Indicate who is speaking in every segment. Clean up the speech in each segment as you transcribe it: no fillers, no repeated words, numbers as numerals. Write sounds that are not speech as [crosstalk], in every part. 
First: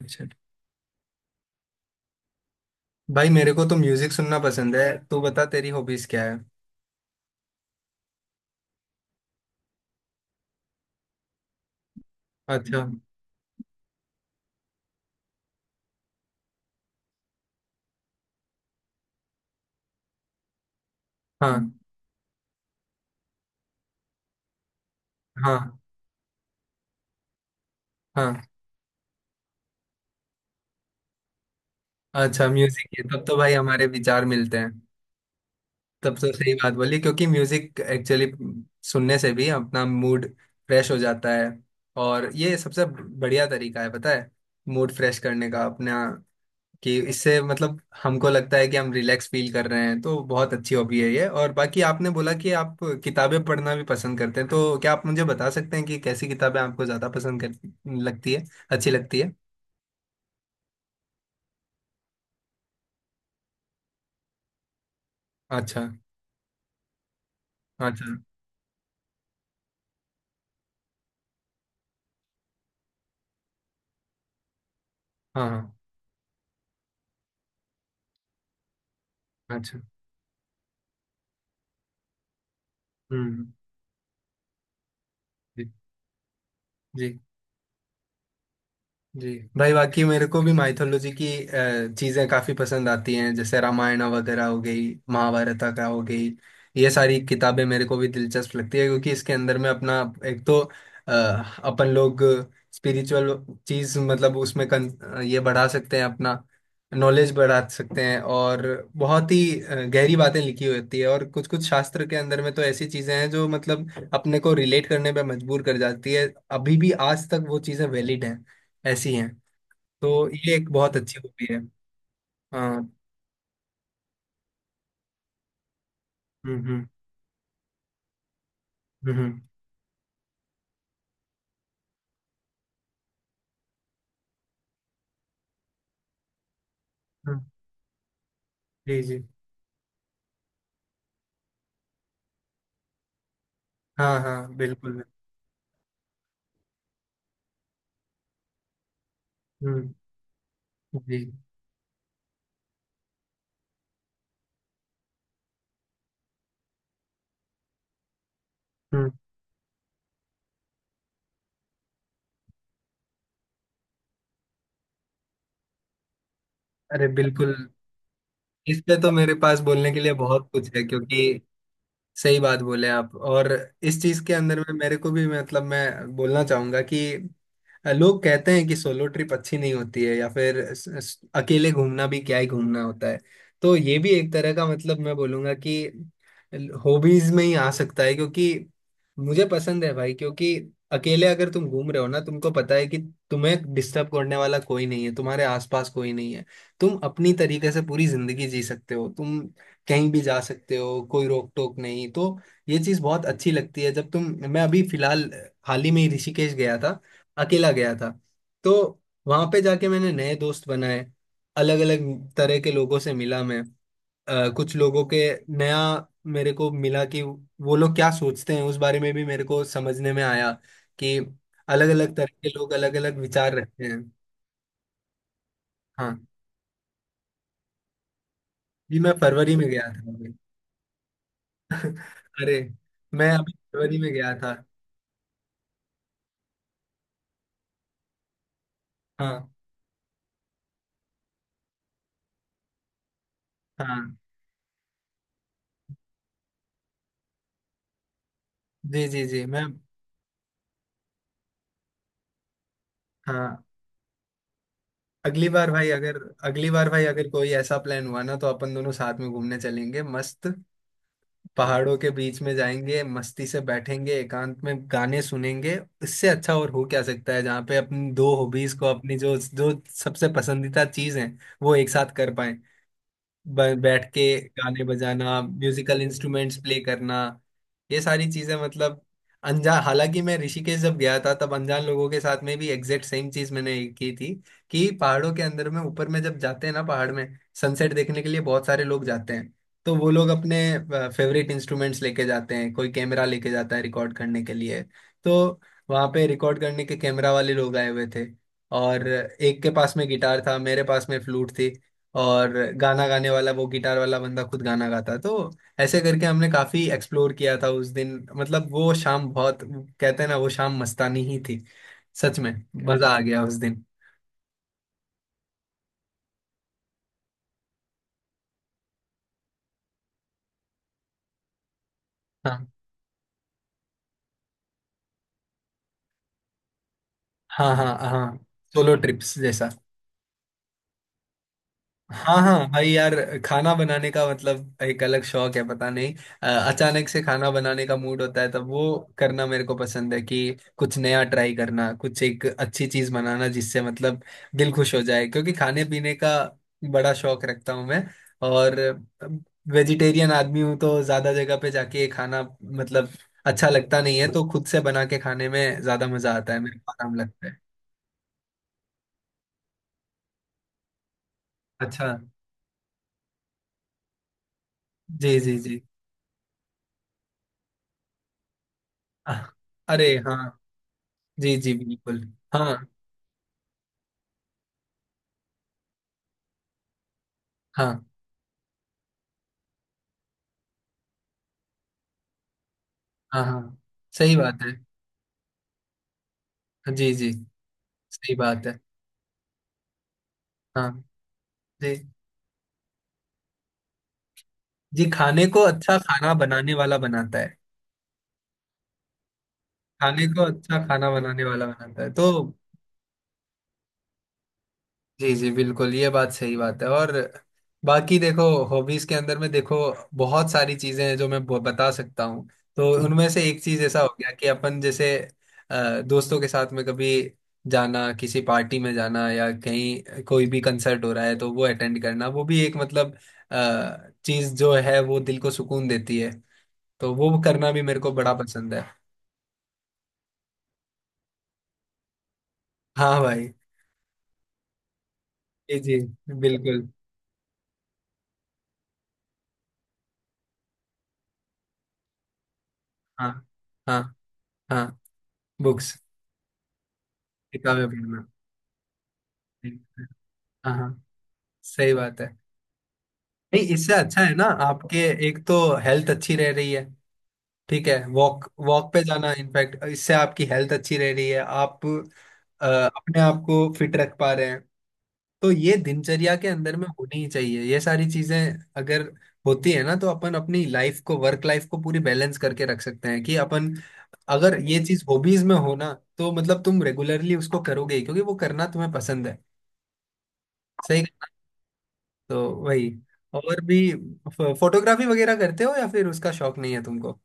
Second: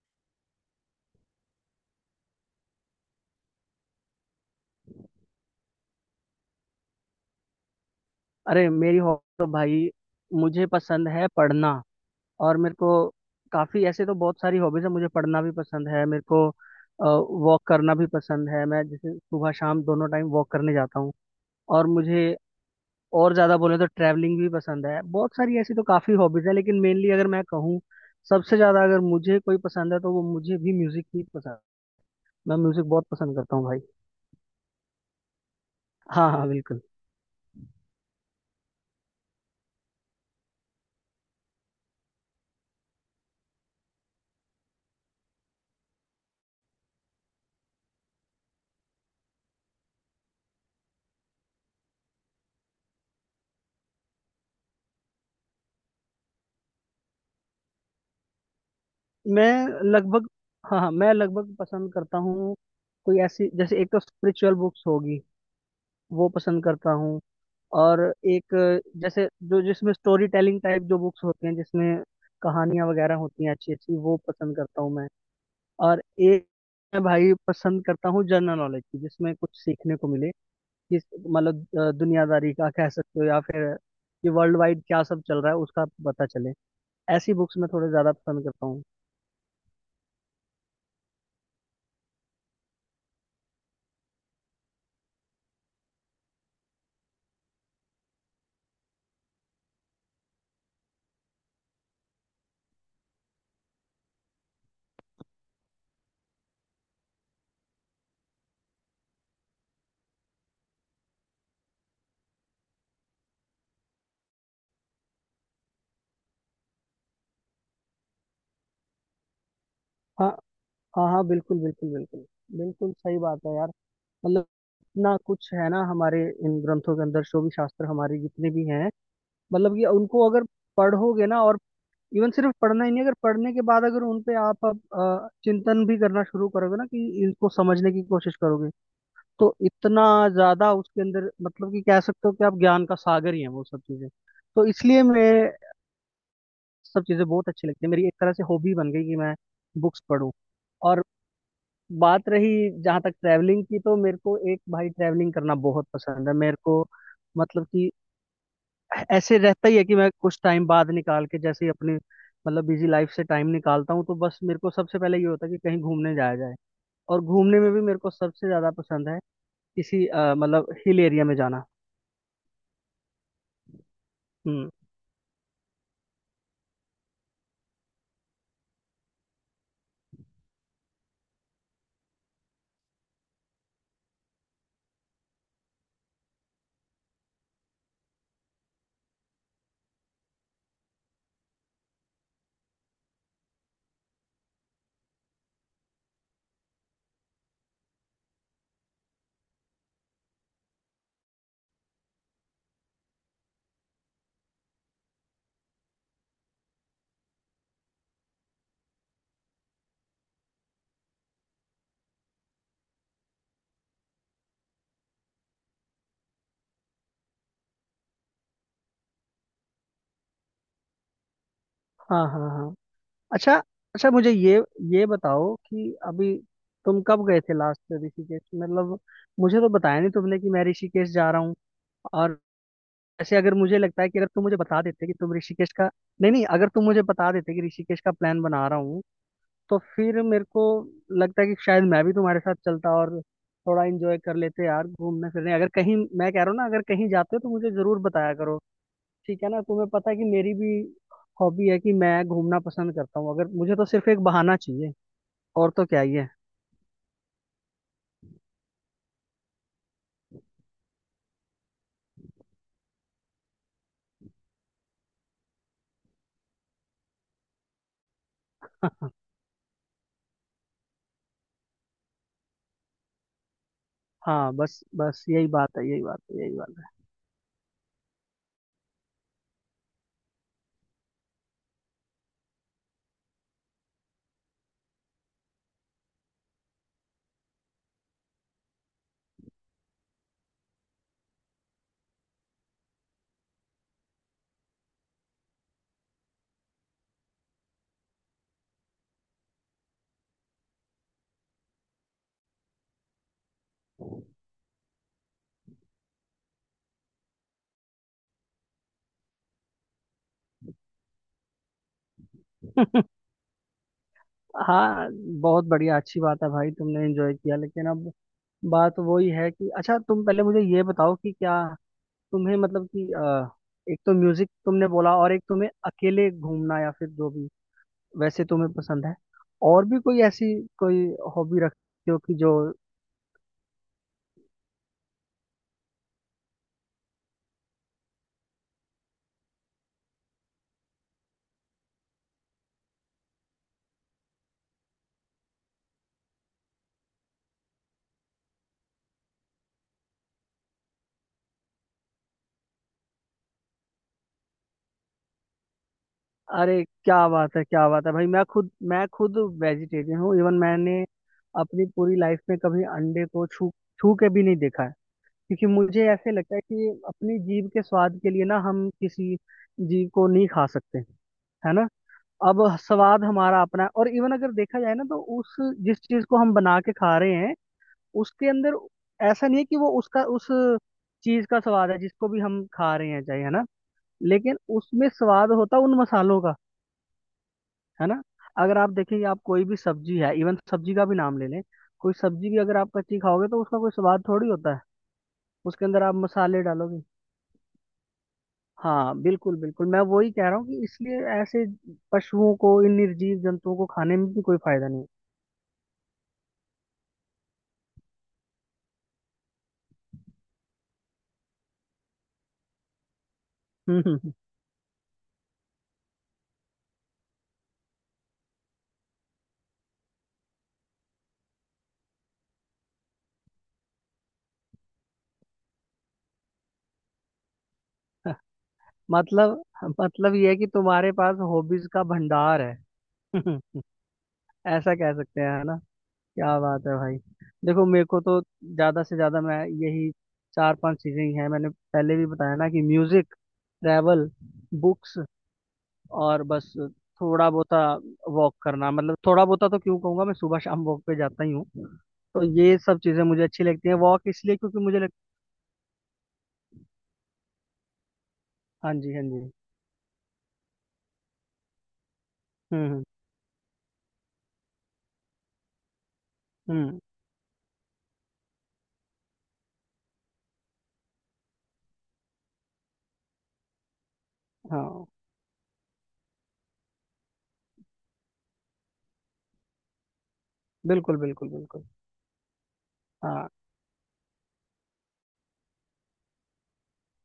Speaker 1: अच्छा। भाई, मेरे को तो म्यूजिक सुनना पसंद है। तू बता, तेरी हॉबीज क्या है?
Speaker 2: अरे, मेरी हॉबी तो भाई, मुझे पसंद है पढ़ना। और मेरे
Speaker 1: अच्छा।
Speaker 2: को काफ़ी, ऐसे तो बहुत सारी हॉबीज़ है, मुझे पढ़ना भी पसंद है, मेरे को वॉक करना भी पसंद है। मैं जैसे सुबह शाम दोनों टाइम वॉक करने जाता हूँ।
Speaker 1: हाँ,
Speaker 2: और मुझे और ज़्यादा बोले तो ट्रैवलिंग भी पसंद है, बहुत सारी ऐसी
Speaker 1: हाँ,
Speaker 2: तो काफ़ी हॉबीज़ है, लेकिन मेनली अगर मैं कहूँ
Speaker 1: हाँ।
Speaker 2: सबसे ज़्यादा अगर मुझे कोई पसंद है तो वो मुझे भी म्यूज़िक ही पसंद है।
Speaker 1: अच्छा,
Speaker 2: मैं म्यूज़िक
Speaker 1: म्यूजिक है,
Speaker 2: बहुत
Speaker 1: तब
Speaker 2: पसंद
Speaker 1: तो भाई
Speaker 2: करता हूँ भाई।
Speaker 1: हमारे विचार मिलते हैं। तब
Speaker 2: हाँ
Speaker 1: तो
Speaker 2: हाँ,
Speaker 1: सही बात
Speaker 2: बिल्कुल।
Speaker 1: बोली, क्योंकि म्यूजिक एक्चुअली सुनने से भी अपना मूड फ्रेश हो जाता है। और ये सबसे बढ़िया तरीका है पता है, मूड फ्रेश करने का अपना। कि इससे मतलब हमको लगता है कि हम रिलैक्स फील कर रहे हैं, तो बहुत अच्छी हॉबी है ये। और बाकी आपने बोला कि आप किताबें पढ़ना भी पसंद करते हैं, तो क्या आप मुझे बता सकते हैं कि कैसी किताबें आपको ज़्यादा पसंद कर लगती है, अच्छी लगती है?
Speaker 2: मैं लगभग हाँ हाँ, मैं लगभग पसंद करता हूँ कोई ऐसी। जैसे, एक तो स्पिरिचुअल बुक्स होगी,
Speaker 1: अच्छा।
Speaker 2: वो पसंद करता हूँ। और
Speaker 1: अच्छा।
Speaker 2: एक जैसे जो जिसमें स्टोरी टेलिंग टाइप जो बुक्स होती हैं, जिसमें कहानियाँ वगैरह होती हैं अच्छी अच्छी, वो पसंद करता हूँ मैं।
Speaker 1: हाँ, हाँ।
Speaker 2: और एक मैं भाई पसंद करता हूँ जनरल नॉलेज की, जिसमें कुछ
Speaker 1: अच्छा।
Speaker 2: सीखने को मिले। जिस मतलब दुनियादारी का कह सकते हो, या
Speaker 1: हम्म।
Speaker 2: फिर ये वर्ल्ड वाइड क्या सब चल रहा है
Speaker 1: जी,
Speaker 2: उसका पता चले।
Speaker 1: जी,
Speaker 2: ऐसी बुक्स मैं थोड़े ज्यादा पसंद करता हूँ।
Speaker 1: जी। भाई, बाकी मेरे को भी माइथोलॉजी की चीजें काफी पसंद आती हैं, जैसे रामायण वगैरह हो गई, महाभारत का हो गई। ये सारी किताबें मेरे को भी दिलचस्प लगती है, क्योंकि इसके अंदर में अपना एक तो अ, अपन लोग स्पिरिचुअल चीज, मतलब उसमें ये बढ़ा सकते हैं अपना, नॉलेज बढ़ा सकते हैं। और बहुत ही गहरी बातें लिखी होती है, और कुछ कुछ शास्त्र के अंदर में तो ऐसी चीजें हैं जो मतलब अपने को रिलेट करने पे मजबूर कर जाती है। अभी भी आज तक वो चीजें वैलिड हैं, ऐसी हैं। तो
Speaker 2: हाँ
Speaker 1: ये एक बहुत
Speaker 2: हाँ
Speaker 1: अच्छी
Speaker 2: हाँ,
Speaker 1: हॉबी
Speaker 2: बिल्कुल
Speaker 1: है।
Speaker 2: बिल्कुल बिल्कुल।
Speaker 1: हाँ।
Speaker 2: बिल्कुल सही बात है यार। मतलब, इतना कुछ है ना हमारे
Speaker 1: हम्म,
Speaker 2: इन
Speaker 1: हम्म,
Speaker 2: ग्रंथों के अंदर, जो भी शास्त्र हमारे जितने भी हैं।
Speaker 1: हम्म,
Speaker 2: मतलब कि उनको अगर पढ़ोगे ना, और इवन सिर्फ पढ़ना ही नहीं, अगर पढ़ने के बाद अगर उन पे आप अब चिंतन भी करना शुरू करोगे ना कि
Speaker 1: हम्म।
Speaker 2: इनको समझने की कोशिश करोगे,
Speaker 1: जी, जी।
Speaker 2: तो इतना ज्यादा उसके अंदर, मतलब कि कह सकते हो कि आप ज्ञान का सागर ही है वो सब चीजें।
Speaker 1: हाँ, हाँ,
Speaker 2: तो
Speaker 1: बिल्कुल।
Speaker 2: इसलिए मैं, सब चीजें बहुत अच्छी लगती है, मेरी एक तरह से हॉबी बन गई कि मैं
Speaker 1: हम्म।
Speaker 2: बुक्स पढूं। और
Speaker 1: जी।
Speaker 2: बात रही जहाँ तक ट्रैवलिंग की, तो मेरे को एक भाई ट्रैवलिंग करना बहुत पसंद है मेरे को। मतलब कि
Speaker 1: हम्म।
Speaker 2: ऐसे रहता ही है कि मैं कुछ टाइम बाद निकाल के, जैसे ही अपनी मतलब बिजी लाइफ से टाइम निकालता हूँ तो बस मेरे को सबसे पहले ये होता है कि कहीं घूमने जाया जाए।
Speaker 1: अरे,
Speaker 2: और
Speaker 1: बिल्कुल!
Speaker 2: घूमने में भी मेरे को सबसे ज्यादा
Speaker 1: इस पे
Speaker 2: पसंद
Speaker 1: तो
Speaker 2: है
Speaker 1: मेरे पास बोलने के
Speaker 2: किसी
Speaker 1: लिए बहुत कुछ
Speaker 2: मतलब
Speaker 1: है,
Speaker 2: हिल एरिया में
Speaker 1: क्योंकि
Speaker 2: जाना।
Speaker 1: सही बात बोले आप। और इस चीज के अंदर
Speaker 2: हम्म।
Speaker 1: में मेरे को भी मतलब मैं बोलना चाहूंगा कि लोग कहते हैं कि सोलो ट्रिप अच्छी नहीं होती है, या फिर अकेले घूमना भी क्या ही घूमना होता है। तो ये भी एक तरह का मतलब मैं बोलूंगा कि हॉबीज में ही आ सकता है, क्योंकि मुझे पसंद है भाई। क्योंकि अकेले अगर तुम घूम रहे हो ना, तुमको पता है कि तुम्हें डिस्टर्ब करने वाला कोई नहीं है, तुम्हारे आसपास कोई नहीं है। तुम अपनी तरीके से पूरी जिंदगी जी सकते हो, तुम कहीं भी जा सकते हो, कोई रोक टोक नहीं। तो ये चीज़ बहुत अच्छी लगती है जब तुम। मैं अभी फिलहाल, हाल ही में ही ऋषिकेश गया था, अकेला गया था। तो वहां पे जाके मैंने नए दोस्त बनाए, अलग अलग तरह के लोगों से मिला मैं। कुछ लोगों के नया मेरे को मिला कि वो लोग क्या सोचते हैं, उस बारे में भी मेरे को समझने में आया, कि अलग अलग
Speaker 2: हाँ
Speaker 1: तरह के
Speaker 2: हाँ
Speaker 1: लोग
Speaker 2: हाँ।
Speaker 1: अलग अलग विचार
Speaker 2: अच्छा।
Speaker 1: रखते हैं।
Speaker 2: अच्छा, मुझे ये बताओ कि
Speaker 1: हाँ
Speaker 2: अभी तुम कब गए थे लास्ट ऋषिकेश,
Speaker 1: जी,
Speaker 2: मतलब।
Speaker 1: मैं फरवरी
Speaker 2: मुझे
Speaker 1: में
Speaker 2: तो
Speaker 1: गया
Speaker 2: बताया
Speaker 1: था
Speaker 2: नहीं
Speaker 1: अभी।
Speaker 2: तुमने कि मैं ऋषिकेश जा रहा हूँ।
Speaker 1: [laughs]
Speaker 2: और
Speaker 1: अरे, मैं
Speaker 2: ऐसे
Speaker 1: अभी
Speaker 2: अगर मुझे
Speaker 1: फरवरी
Speaker 2: लगता है
Speaker 1: में
Speaker 2: कि अगर
Speaker 1: गया
Speaker 2: तुम
Speaker 1: था।
Speaker 2: मुझे बता देते कि तुम ऋषिकेश का, नहीं नहीं, अगर तुम मुझे बता देते कि ऋषिकेश का प्लान बना रहा हूँ,
Speaker 1: हाँ,
Speaker 2: तो फिर मेरे को लगता है कि शायद मैं भी तुम्हारे साथ चलता, और थोड़ा
Speaker 1: हाँ।
Speaker 2: एंजॉय कर लेते यार। घूमने फिरने, अगर कहीं मैं कह रहा हूँ ना, अगर कहीं जाते हो तो मुझे जरूर बताया करो।
Speaker 1: जी, जी,
Speaker 2: ठीक
Speaker 1: जी।
Speaker 2: है ना,
Speaker 1: मैं,
Speaker 2: तुम्हें पता है कि मेरी भी हॉबी है कि मैं घूमना पसंद करता हूँ, अगर
Speaker 1: हाँ।
Speaker 2: मुझे तो सिर्फ एक बहाना चाहिए,
Speaker 1: अगली बार
Speaker 2: और तो
Speaker 1: भाई
Speaker 2: क्या ही
Speaker 1: अगर
Speaker 2: है।
Speaker 1: अगली बार भाई अगर कोई ऐसा प्लान हुआ ना, तो अपन दोनों साथ में घूमने चलेंगे, मस्त पहाड़ों के बीच में जाएंगे, मस्ती से बैठेंगे, एकांत में गाने सुनेंगे। इससे अच्छा और हो क्या सकता है, जहाँ पे अपनी दो हॉबीज को,
Speaker 2: [laughs]
Speaker 1: अपनी जो जो सबसे पसंदीदा चीज है, वो एक साथ कर पाए बैठ के।
Speaker 2: हाँ बस
Speaker 1: गाने
Speaker 2: बस,
Speaker 1: बजाना,
Speaker 2: यही बात है,
Speaker 1: म्यूजिकल
Speaker 2: यही बात है,
Speaker 1: इंस्ट्रूमेंट्स
Speaker 2: यही बात
Speaker 1: प्ले करना, ये सारी चीजें मतलब अनजान। हालांकि मैं ऋषिकेश जब गया था, तब अनजान लोगों के साथ में भी एग्जैक्ट सेम चीज मैंने की थी। कि पहाड़ों के अंदर में ऊपर में जब जाते हैं ना, पहाड़ में सनसेट देखने के लिए बहुत सारे लोग जाते हैं। तो वो लोग अपने फेवरेट इंस्ट्रूमेंट्स लेके जाते हैं, कोई कैमरा लेके जाता है रिकॉर्ड करने के लिए। तो वहाँ पे रिकॉर्ड करने के कैमरा वाले लोग आए हुए थे, और एक के पास में गिटार था, मेरे पास में फ्लूट थी। और गाना गाने वाला वो गिटार वाला बंदा खुद गाना गाता, तो ऐसे करके हमने काफी एक्सप्लोर किया था उस दिन। मतलब वो शाम, बहुत कहते हैं ना, वो शाम मस्तानी ही थी। सच में,
Speaker 2: है।
Speaker 1: मजा आ गया उस दिन।
Speaker 2: [laughs] हाँ, बहुत बढ़िया, अच्छी बात है भाई, तुमने एंजॉय किया। लेकिन अब बात वही है कि अच्छा, तुम पहले मुझे ये बताओ कि क्या तुम्हें,
Speaker 1: हाँ,
Speaker 2: मतलब कि एक तो म्यूजिक तुमने बोला, और एक तुम्हें अकेले घूमना या फिर जो भी
Speaker 1: हाँ, हाँ, हाँ,
Speaker 2: वैसे तुम्हें
Speaker 1: सोलो
Speaker 2: पसंद है,
Speaker 1: ट्रिप्स जैसा।
Speaker 2: और भी कोई ऐसी कोई हॉबी रखते हो कि
Speaker 1: हाँ,
Speaker 2: जो?
Speaker 1: हाँ भाई यार, खाना बनाने का मतलब एक अलग शौक है, पता नहीं अचानक से खाना बनाने का मूड होता है, तब वो करना मेरे को पसंद है, कि कुछ नया ट्राई करना, कुछ एक अच्छी चीज बनाना, जिससे मतलब दिल खुश हो जाए, क्योंकि खाने पीने का बड़ा शौक रखता हूँ मैं। और वेजिटेरियन आदमी हूँ, तो ज्यादा जगह पे जाके खाना मतलब अच्छा लगता नहीं है, तो खुद से बना के खाने में ज्यादा मजा आता है, मेरे
Speaker 2: अरे
Speaker 1: को आराम
Speaker 2: क्या
Speaker 1: लगता है।
Speaker 2: बात है, क्या बात है भाई, मैं खुद वेजिटेरियन हूँ। इवन मैंने अपनी
Speaker 1: अच्छा।
Speaker 2: पूरी लाइफ में कभी अंडे को छू, छू के भी नहीं देखा है।
Speaker 1: जी, जी,
Speaker 2: क्योंकि
Speaker 1: जी।
Speaker 2: मुझे ऐसे लगता है कि अपनी जीभ के स्वाद के लिए ना हम किसी
Speaker 1: आह! अरे
Speaker 2: जीव को नहीं
Speaker 1: हाँ!
Speaker 2: खा सकते
Speaker 1: जी,
Speaker 2: है
Speaker 1: जी,
Speaker 2: ना।
Speaker 1: बिल्कुल।
Speaker 2: अब
Speaker 1: हाँ,
Speaker 2: स्वाद हमारा अपना है, और इवन अगर देखा जाए ना तो उस जिस चीज को हम बना के खा रहे हैं
Speaker 1: हाँ,
Speaker 2: उसके अंदर, ऐसा नहीं है कि वो उसका उस चीज का स्वाद है जिसको भी हम खा रहे हैं, चाहे,
Speaker 1: हाँ,
Speaker 2: है
Speaker 1: हाँ,
Speaker 2: ना।
Speaker 1: सही
Speaker 2: लेकिन
Speaker 1: बात है।
Speaker 2: उसमें स्वाद होता उन मसालों का,
Speaker 1: जी, जी,
Speaker 2: है ना।
Speaker 1: सही बात है।
Speaker 2: अगर आप देखेंगे, आप कोई भी सब्जी है, इवन
Speaker 1: हाँ,
Speaker 2: सब्जी का भी नाम ले लें,
Speaker 1: जी,
Speaker 2: कोई सब्जी भी अगर आप कच्ची खाओगे तो उसका कोई स्वाद थोड़ी होता है।
Speaker 1: जी। खाने को
Speaker 2: उसके
Speaker 1: अच्छा
Speaker 2: अंदर आप
Speaker 1: खाना
Speaker 2: मसाले
Speaker 1: बनाने वाला
Speaker 2: डालोगे।
Speaker 1: बनाता है,
Speaker 2: हाँ बिल्कुल बिल्कुल, मैं
Speaker 1: खाने
Speaker 2: वही
Speaker 1: को
Speaker 2: कह रहा हूँ
Speaker 1: अच्छा
Speaker 2: कि
Speaker 1: खाना
Speaker 2: इसलिए
Speaker 1: बनाने
Speaker 2: ऐसे
Speaker 1: वाला बनाता है तो।
Speaker 2: पशुओं को, इन निर्जीव जंतुओं को खाने में भी कोई फायदा नहीं
Speaker 1: जी, जी, बिल्कुल, ये बात सही बात है। और बाकी देखो, हॉबीज के अंदर में देखो, बहुत सारी चीजें हैं जो मैं बता सकता हूँ। तो उनमें से एक चीज ऐसा हो गया
Speaker 2: है।
Speaker 1: कि अपन जैसे दोस्तों के साथ में कभी जाना, किसी पार्टी में जाना, या कहीं कोई भी कंसर्ट हो रहा है तो वो अटेंड करना, वो भी एक मतलब चीज जो है, वो दिल को सुकून देती है, तो वो करना भी मेरे को बड़ा पसंद है।
Speaker 2: [laughs] मतलब मतलब ये है कि तुम्हारे पास हॉबीज का भंडार है।
Speaker 1: हाँ भाई।
Speaker 2: [laughs] ऐसा कह सकते हैं, है ना।
Speaker 1: जी, जी,
Speaker 2: क्या
Speaker 1: बिल्कुल।
Speaker 2: बात है भाई। देखो, मेरे को तो ज्यादा से ज्यादा, मैं यही चार पांच चीजें ही हैं, मैंने पहले भी बताया ना कि
Speaker 1: हाँ,
Speaker 2: म्यूजिक,
Speaker 1: हाँ,
Speaker 2: ट्रैवल,
Speaker 1: हाँ।
Speaker 2: बुक्स,
Speaker 1: बुक्स,
Speaker 2: और बस थोड़ा बहुता
Speaker 1: किताबें पढ़ना।
Speaker 2: वॉक करना, मतलब थोड़ा बहुता तो क्यों कहूंगा, मैं सुबह
Speaker 1: हाँ,
Speaker 2: शाम
Speaker 1: हाँ,
Speaker 2: वॉक पे जाता ही हूँ।
Speaker 1: सही बात है।
Speaker 2: तो ये सब चीजें मुझे अच्छी
Speaker 1: नहीं,
Speaker 2: लगती
Speaker 1: इससे
Speaker 2: हैं,
Speaker 1: अच्छा
Speaker 2: वॉक
Speaker 1: है ना
Speaker 2: इसलिए क्योंकि
Speaker 1: आपके,
Speaker 2: मुझे
Speaker 1: एक तो हेल्थ अच्छी रह रही है, ठीक है, वॉक वॉक
Speaker 2: हाँ
Speaker 1: पे
Speaker 2: जी, हाँ
Speaker 1: जाना
Speaker 2: जी।
Speaker 1: इनफैक्ट इससे आपकी हेल्थ अच्छी रह रही है, आप
Speaker 2: हम्म
Speaker 1: अपने आप को फिट रख पा रहे हैं। तो ये दिनचर्या के अंदर में
Speaker 2: हम्म।
Speaker 1: होनी ही चाहिए, ये सारी चीजें। अगर होती है ना, तो अपन अपनी लाइफ को, वर्क लाइफ को पूरी बैलेंस करके रख सकते हैं, कि अपन, अगर ये चीज
Speaker 2: हाँ
Speaker 1: हॉबीज में हो ना, तो मतलब तुम रेगुलरली उसको करोगे ही, क्योंकि वो करना तुम्हें पसंद है। सही।
Speaker 2: बिल्कुल बिल्कुल बिल्कुल।
Speaker 1: तो वही।
Speaker 2: हाँ,
Speaker 1: और भी फोटोग्राफी वगैरह करते हो, या फिर उसका शौक नहीं है तुमको?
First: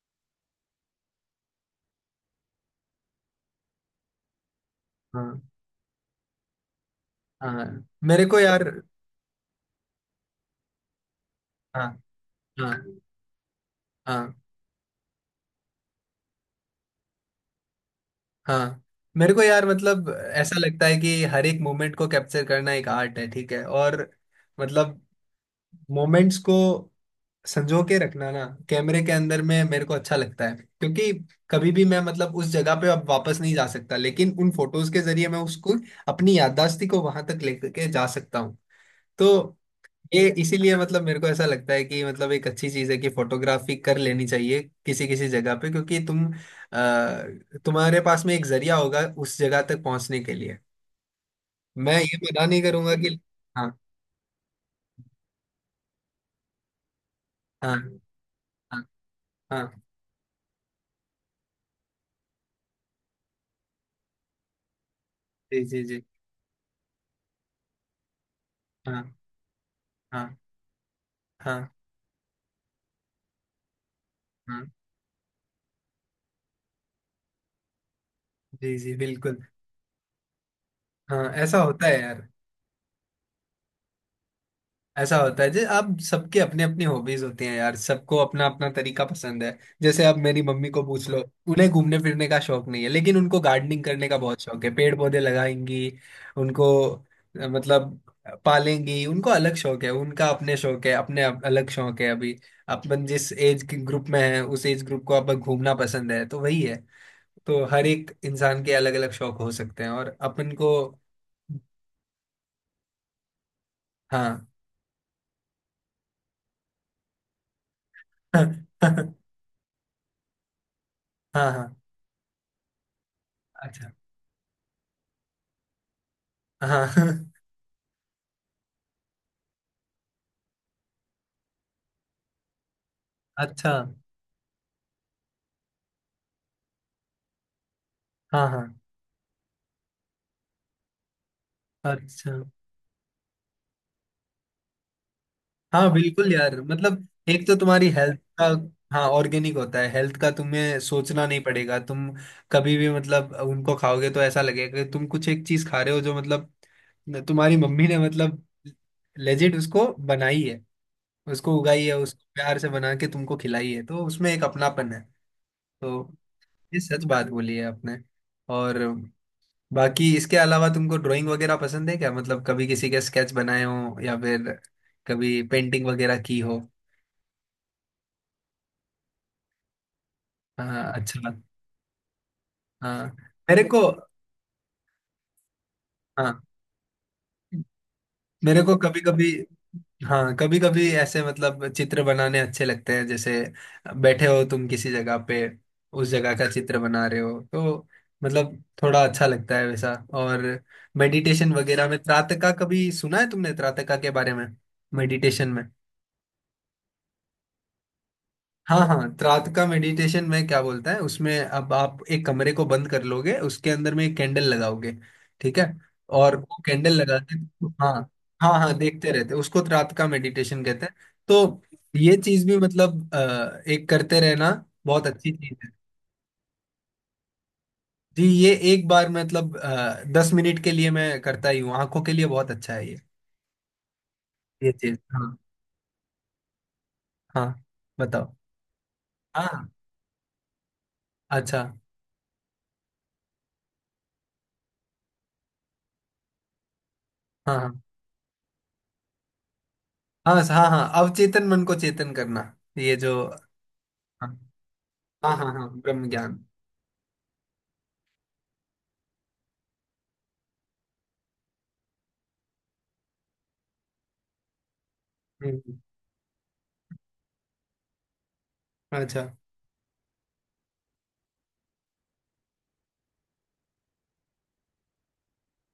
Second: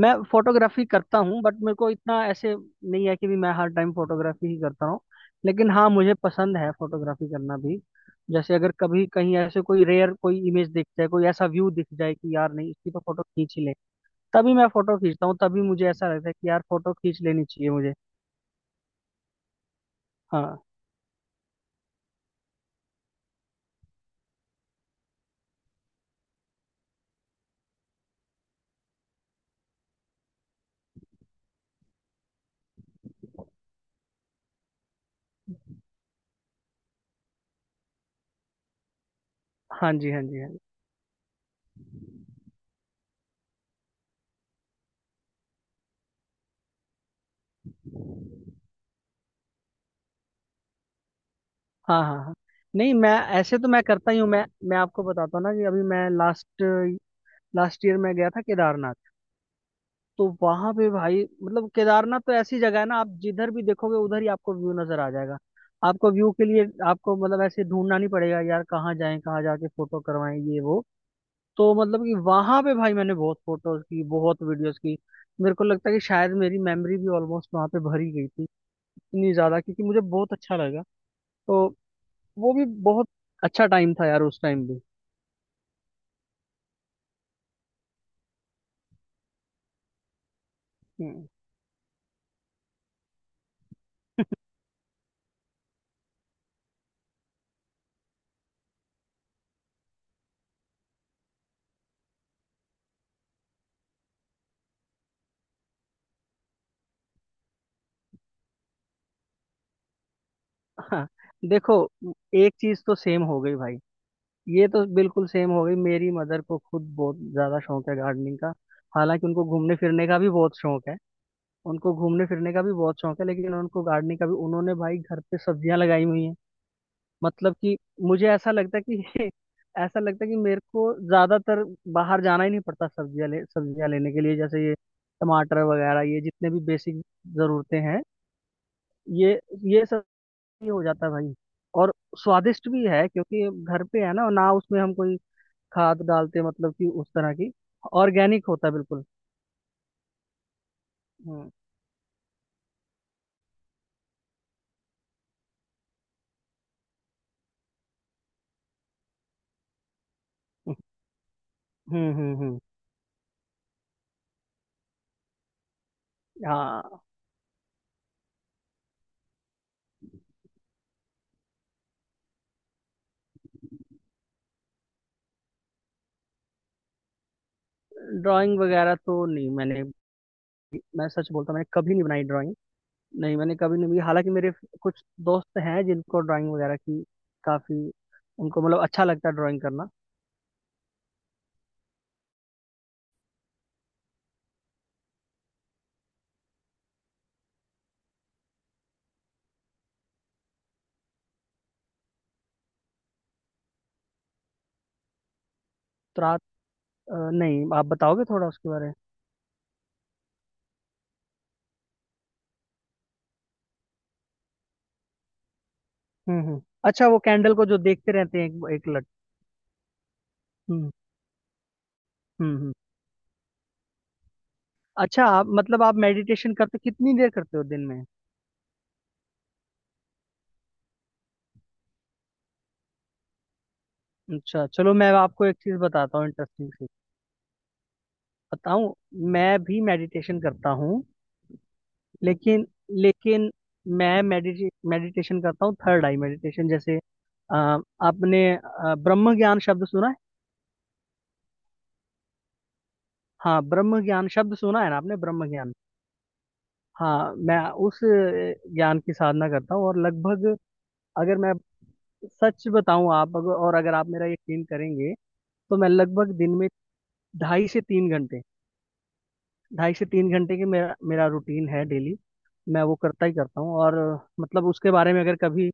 Speaker 2: मैं फोटोग्राफी करता हूँ, बट मेरे को इतना ऐसे नहीं है कि भी मैं हर टाइम फोटोग्राफी ही करता हूँ।
Speaker 1: हाँ,
Speaker 2: लेकिन हाँ, मुझे पसंद है फोटोग्राफी करना
Speaker 1: हाँ,
Speaker 2: भी।
Speaker 1: मेरे को
Speaker 2: जैसे
Speaker 1: यार,
Speaker 2: अगर कभी कहीं ऐसे कोई रेयर कोई इमेज दिख जाए, कोई ऐसा व्यू
Speaker 1: हाँ,
Speaker 2: दिख जाए कि यार नहीं,
Speaker 1: हाँ,
Speaker 2: इसी पर फोटो खींच ही ले,
Speaker 1: हाँ,
Speaker 2: तभी मैं फोटो खींचता हूँ। तभी मुझे ऐसा लगता है कि यार फोटो खींच लेनी चाहिए मुझे।
Speaker 1: हाँ, मेरे को यार मतलब
Speaker 2: हाँ,
Speaker 1: ऐसा लगता है कि हर एक मोमेंट को कैप्चर करना एक आर्ट है, ठीक है। और मतलब मोमेंट्स को संजो के रखना ना कैमरे के अंदर में, मेरे को अच्छा लगता है। क्योंकि कभी भी मैं, मतलब उस जगह पे अब वापस नहीं जा सकता, लेकिन उन फोटोज के जरिए मैं उसको, अपनी याददाश्ती को वहां तक लेकर के जा सकता हूँ। तो
Speaker 2: हाँ जी, हाँ
Speaker 1: ये
Speaker 2: जी, हाँ जी।
Speaker 1: इसीलिए मतलब मेरे को ऐसा लगता है कि, मतलब एक अच्छी चीज है कि फोटोग्राफी कर लेनी चाहिए किसी किसी जगह पे, क्योंकि तुम तुम्हारे पास में एक जरिया होगा उस जगह तक पहुंचने के लिए। मैं
Speaker 2: हाँ
Speaker 1: ये
Speaker 2: हाँ हाँ।
Speaker 1: मना नहीं
Speaker 2: नहीं,
Speaker 1: करूंगा
Speaker 2: मैं
Speaker 1: कि।
Speaker 2: ऐसे तो
Speaker 1: हाँ,
Speaker 2: मैं करता ही हूँ। मैं आपको बताता हूँ ना कि अभी मैं लास्ट
Speaker 1: हाँ,
Speaker 2: लास्ट ईयर मैं गया था
Speaker 1: हाँ,
Speaker 2: केदारनाथ।
Speaker 1: हाँ।
Speaker 2: तो वहां पे भाई, मतलब केदारनाथ तो ऐसी जगह है ना, आप जिधर भी देखोगे उधर ही आपको व्यू नजर आ जाएगा।
Speaker 1: जी, जी, जी।
Speaker 2: आपको व्यू के लिए आपको मतलब ऐसे ढूंढना नहीं पड़ेगा यार, कहाँ
Speaker 1: हाँ,
Speaker 2: जाएं, कहाँ जाके फोटो
Speaker 1: हाँ,
Speaker 2: करवाएं, ये वो।
Speaker 1: हाँ,
Speaker 2: तो मतलब कि वहां पे भाई मैंने बहुत फोटोज की, बहुत
Speaker 1: हाँ।
Speaker 2: वीडियोस की। मेरे को लगता है कि शायद मेरी मेमोरी भी ऑलमोस्ट वहां पे भरी गई थी,
Speaker 1: जी, जी,
Speaker 2: इतनी
Speaker 1: बिल्कुल।
Speaker 2: ज्यादा, क्योंकि मुझे बहुत अच्छा लगा।
Speaker 1: हाँ, ऐसा
Speaker 2: तो
Speaker 1: होता है यार।
Speaker 2: वो भी बहुत अच्छा टाइम था यार, उस टाइम भी।
Speaker 1: ऐसा होता है, जैसे आप सबके अपने अपने हॉबीज होते हैं यार, सबको अपना अपना तरीका पसंद है। जैसे आप मेरी मम्मी को पूछ लो,
Speaker 2: हम्म।
Speaker 1: उन्हें घूमने फिरने का शौक नहीं है, लेकिन उनको गार्डनिंग करने का बहुत शौक है, पेड़ पौधे लगाएंगी उनको, मतलब पालेंगी उनको, अलग शौक है उनका, अपने शौक है, अपने अलग शौक है अभी। अपन जिस एज के ग्रुप में है, उस एज ग्रुप को अपन घूमना पसंद है, तो वही है। तो हर एक इंसान के अलग अलग शौक हो सकते हैं, और अपन को।
Speaker 2: [laughs] देखो, एक चीज तो सेम हो गई भाई,
Speaker 1: हाँ।
Speaker 2: ये तो बिल्कुल सेम हो गई। मेरी मदर को खुद बहुत ज्यादा शौक है गार्डनिंग का।
Speaker 1: [laughs]
Speaker 2: हालांकि उनको घूमने फिरने का भी बहुत शौक है,
Speaker 1: हाँ, हाँ।
Speaker 2: उनको घूमने फिरने का भी बहुत शौक है, लेकिन उनको
Speaker 1: अच्छा।
Speaker 2: गार्डनिंग का भी, उन्होंने भाई घर पे सब्जियां लगाई हुई हैं।
Speaker 1: हाँ। [laughs]
Speaker 2: मतलब कि मुझे ऐसा लगता है कि, [laughs] ऐसा लगता है कि मेरे को ज्यादातर बाहर जाना ही नहीं पड़ता
Speaker 1: अच्छा।
Speaker 2: सब्जियां लेने के लिए, जैसे ये टमाटर वगैरह, ये जितने भी बेसिक जरूरतें हैं,
Speaker 1: हाँ, हाँ।
Speaker 2: ये ये सब ही हो जाता है भाई। और
Speaker 1: अच्छा।
Speaker 2: स्वादिष्ट भी है, क्योंकि घर पे है ना, ना उसमें हम कोई
Speaker 1: हाँ,
Speaker 2: खाद
Speaker 1: बिल्कुल
Speaker 2: डालते,
Speaker 1: यार,
Speaker 2: मतलब कि
Speaker 1: मतलब
Speaker 2: उस तरह
Speaker 1: एक
Speaker 2: की,
Speaker 1: तो तुम्हारी हेल्थ का।
Speaker 2: ऑर्गेनिक होता है
Speaker 1: हाँ,
Speaker 2: बिल्कुल।
Speaker 1: ऑर्गेनिक होता है, हेल्थ का तुम्हें सोचना नहीं
Speaker 2: हम्म
Speaker 1: पड़ेगा, तुम कभी भी मतलब उनको खाओगे तो ऐसा लगेगा कि तुम कुछ एक चीज खा रहे हो, जो मतलब तुम्हारी मम्मी ने, मतलब लेजिट उसको बनाई है, उसको उगाई है,
Speaker 2: हम्म
Speaker 1: उसको
Speaker 2: हम्म
Speaker 1: प्यार
Speaker 2: हम्म।
Speaker 1: से बना के तुमको खिलाई है, तो उसमें एक अपनापन है। तो ये
Speaker 2: हाँ।
Speaker 1: सच बात बोली है आपने। और बाकी इसके अलावा, तुमको ड्राइंग वगैरह पसंद है क्या? मतलब कभी किसी के स्केच बनाए हो, या फिर कभी पेंटिंग वगैरह की हो?
Speaker 2: ड्राइंग वगैरह तो नहीं मैंने,
Speaker 1: हाँ,
Speaker 2: मैं
Speaker 1: अच्छा
Speaker 2: सच बोलता हूँ, मैंने कभी नहीं बनाई ड्राइंग।
Speaker 1: हाँ,
Speaker 2: नहीं, मैंने
Speaker 1: मेरे
Speaker 2: कभी
Speaker 1: को,
Speaker 2: नहीं बनाई। हालांकि मेरे कुछ दोस्त हैं जिनको
Speaker 1: हाँ,
Speaker 2: ड्राइंग वगैरह की काफी, उनको
Speaker 1: मेरे को
Speaker 2: मतलब
Speaker 1: कभी
Speaker 2: अच्छा
Speaker 1: कभी,
Speaker 2: लगता है ड्राइंग करना।
Speaker 1: हाँ, कभी कभी ऐसे मतलब चित्र बनाने अच्छे लगते हैं, जैसे बैठे हो तुम किसी जगह पे, उस जगह का चित्र बना रहे हो, तो मतलब थोड़ा अच्छा लगता है वैसा। और मेडिटेशन वगैरह में, त्राटका कभी सुना है तुमने, त्राटका के बारे में, मेडिटेशन में?
Speaker 2: तो रात नहीं, आप बताओगे थोड़ा उसके
Speaker 1: हाँ,
Speaker 2: बारे में।
Speaker 1: हाँ। रात का मेडिटेशन में क्या बोलता है, उसमें अब आप एक कमरे को बंद कर लोगे, उसके अंदर में एक कैंडल लगाओगे, ठीक है। और
Speaker 2: हम्म।
Speaker 1: वो कैंडल
Speaker 2: अच्छा, वो
Speaker 1: लगाते,
Speaker 2: कैंडल को जो
Speaker 1: हाँ,
Speaker 2: देखते रहते हैं,
Speaker 1: हाँ, हाँ,
Speaker 2: एक लट।
Speaker 1: देखते रहते उसको तो रात का मेडिटेशन कहते
Speaker 2: हम्म
Speaker 1: हैं। तो ये चीज भी
Speaker 2: हम्म हम्म।
Speaker 1: मतलब एक करते रहना, बहुत
Speaker 2: अच्छा,
Speaker 1: अच्छी
Speaker 2: आप
Speaker 1: चीज है।
Speaker 2: मतलब आप मेडिटेशन करते कितनी देर करते हो दिन में?
Speaker 1: जी, ये एक बार मतलब 10 मिनट के लिए मैं करता ही हूँ, आंखों के लिए बहुत अच्छा है ये।
Speaker 2: अच्छा,
Speaker 1: ये
Speaker 2: चलो
Speaker 1: चीज,
Speaker 2: मैं
Speaker 1: हाँ,
Speaker 2: आपको एक चीज बताता हूँ इंटरेस्टिंग सी,
Speaker 1: हाँ, बताओ।
Speaker 2: बताऊँ? मैं
Speaker 1: हाँ।
Speaker 2: भी मेडिटेशन करता हूँ,
Speaker 1: अच्छा।
Speaker 2: लेकिन लेकिन मैं मेडिटेशन करता हूँ थर्ड आई मेडिटेशन। जैसे
Speaker 1: हाँ, हाँ,
Speaker 2: आपने ब्रह्म ज्ञान शब्द सुना है?
Speaker 1: हाँ, हाँ, हाँ, अवचेतन मन को चेतन करना ये जो। हाँ,
Speaker 2: हाँ, ब्रह्म ज्ञान शब्द सुना है ना आपने,
Speaker 1: हाँ,
Speaker 2: ब्रह्म
Speaker 1: हाँ, हाँ,
Speaker 2: ज्ञान।
Speaker 1: ब्रह्म ज्ञान।
Speaker 2: हाँ, मैं उस ज्ञान की साधना करता हूँ, और लगभग, अगर मैं सच बताऊँ आप अगर- और अगर आप मेरा यकीन करेंगे,
Speaker 1: हम्म,
Speaker 2: तो मैं लगभग दिन में ढाई से तीन घंटे,
Speaker 1: अच्छा
Speaker 2: ढाई से तीन घंटे की मेरा मेरा रूटीन है डेली। मैं वो करता ही करता हूँ। और मतलब उसके बारे में अगर कभी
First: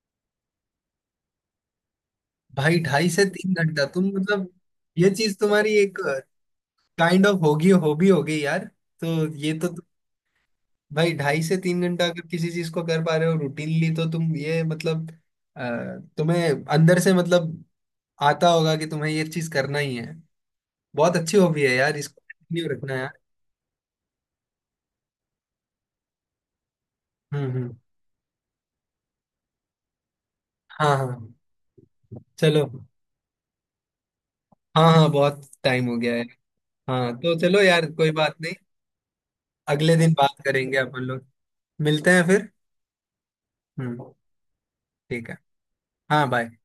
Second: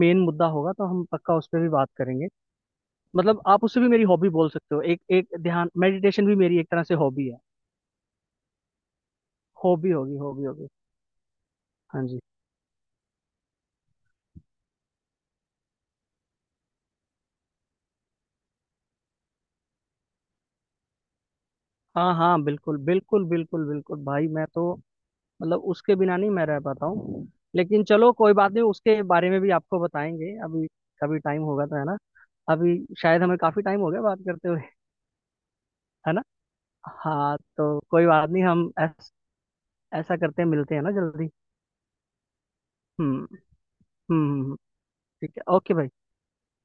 Speaker 2: मेन मुद्दा होगा तो हम पक्का उस पर भी बात करेंगे।
Speaker 1: भाई। हम्म। ढाई से
Speaker 2: मतलब
Speaker 1: तीन
Speaker 2: आप उसे
Speaker 1: घंटा
Speaker 2: भी मेरी
Speaker 1: तुम
Speaker 2: हॉबी
Speaker 1: मतलब,
Speaker 2: बोल सकते हो, एक
Speaker 1: ये
Speaker 2: एक
Speaker 1: चीज
Speaker 2: ध्यान,
Speaker 1: तुम्हारी एक
Speaker 2: मेडिटेशन भी मेरी एक तरह से
Speaker 1: काइंड
Speaker 2: हॉबी है।
Speaker 1: ऑफ होगी, हॉबी हो गई यार। तो ये तो
Speaker 2: हॉबी होगी, हॉबी होगी।
Speaker 1: भाई, 2.5 से 3 घंटा
Speaker 2: हाँ जी।
Speaker 1: अगर किसी चीज को कर पा रहे हो रूटीनली, तो तुम ये मतलब अ, तुम्हें अंदर से मतलब आता होगा कि तुम्हें ये चीज करना ही है। बहुत अच्छी हॉबी है यार,
Speaker 2: हाँ
Speaker 1: इसको
Speaker 2: हाँ,
Speaker 1: कंटिन्यू
Speaker 2: बिल्कुल
Speaker 1: रखना यार।
Speaker 2: बिल्कुल बिल्कुल बिल्कुल भाई, मैं तो मतलब उसके बिना नहीं मैं रह पाता हूँ।
Speaker 1: हम्म, हम्म।
Speaker 2: लेकिन चलो, कोई बात नहीं, उसके बारे में भी आपको बताएंगे अभी,
Speaker 1: हाँ,
Speaker 2: कभी
Speaker 1: हाँ,
Speaker 2: टाइम होगा तो, है ना।
Speaker 1: चलो।
Speaker 2: अभी शायद हमें काफी टाइम हो गया बात करते हुए,
Speaker 1: हाँ, हाँ, बहुत टाइम हो
Speaker 2: है
Speaker 1: गया है।
Speaker 2: ना।
Speaker 1: हाँ,
Speaker 2: हाँ
Speaker 1: तो चलो
Speaker 2: तो
Speaker 1: यार,
Speaker 2: कोई
Speaker 1: कोई
Speaker 2: बात
Speaker 1: बात
Speaker 2: नहीं,
Speaker 1: नहीं,
Speaker 2: हम
Speaker 1: अगले दिन
Speaker 2: ऐसा करते
Speaker 1: बात
Speaker 2: हैं, मिलते
Speaker 1: करेंगे
Speaker 2: हैं ना
Speaker 1: अपन लोग।
Speaker 2: जल्दी।
Speaker 1: मिलते हैं फिर।
Speaker 2: हम्म,
Speaker 1: हम्म।
Speaker 2: हम्म।
Speaker 1: ठीक है।
Speaker 2: ठीक है, ओके भाई।
Speaker 1: हाँ, बाय।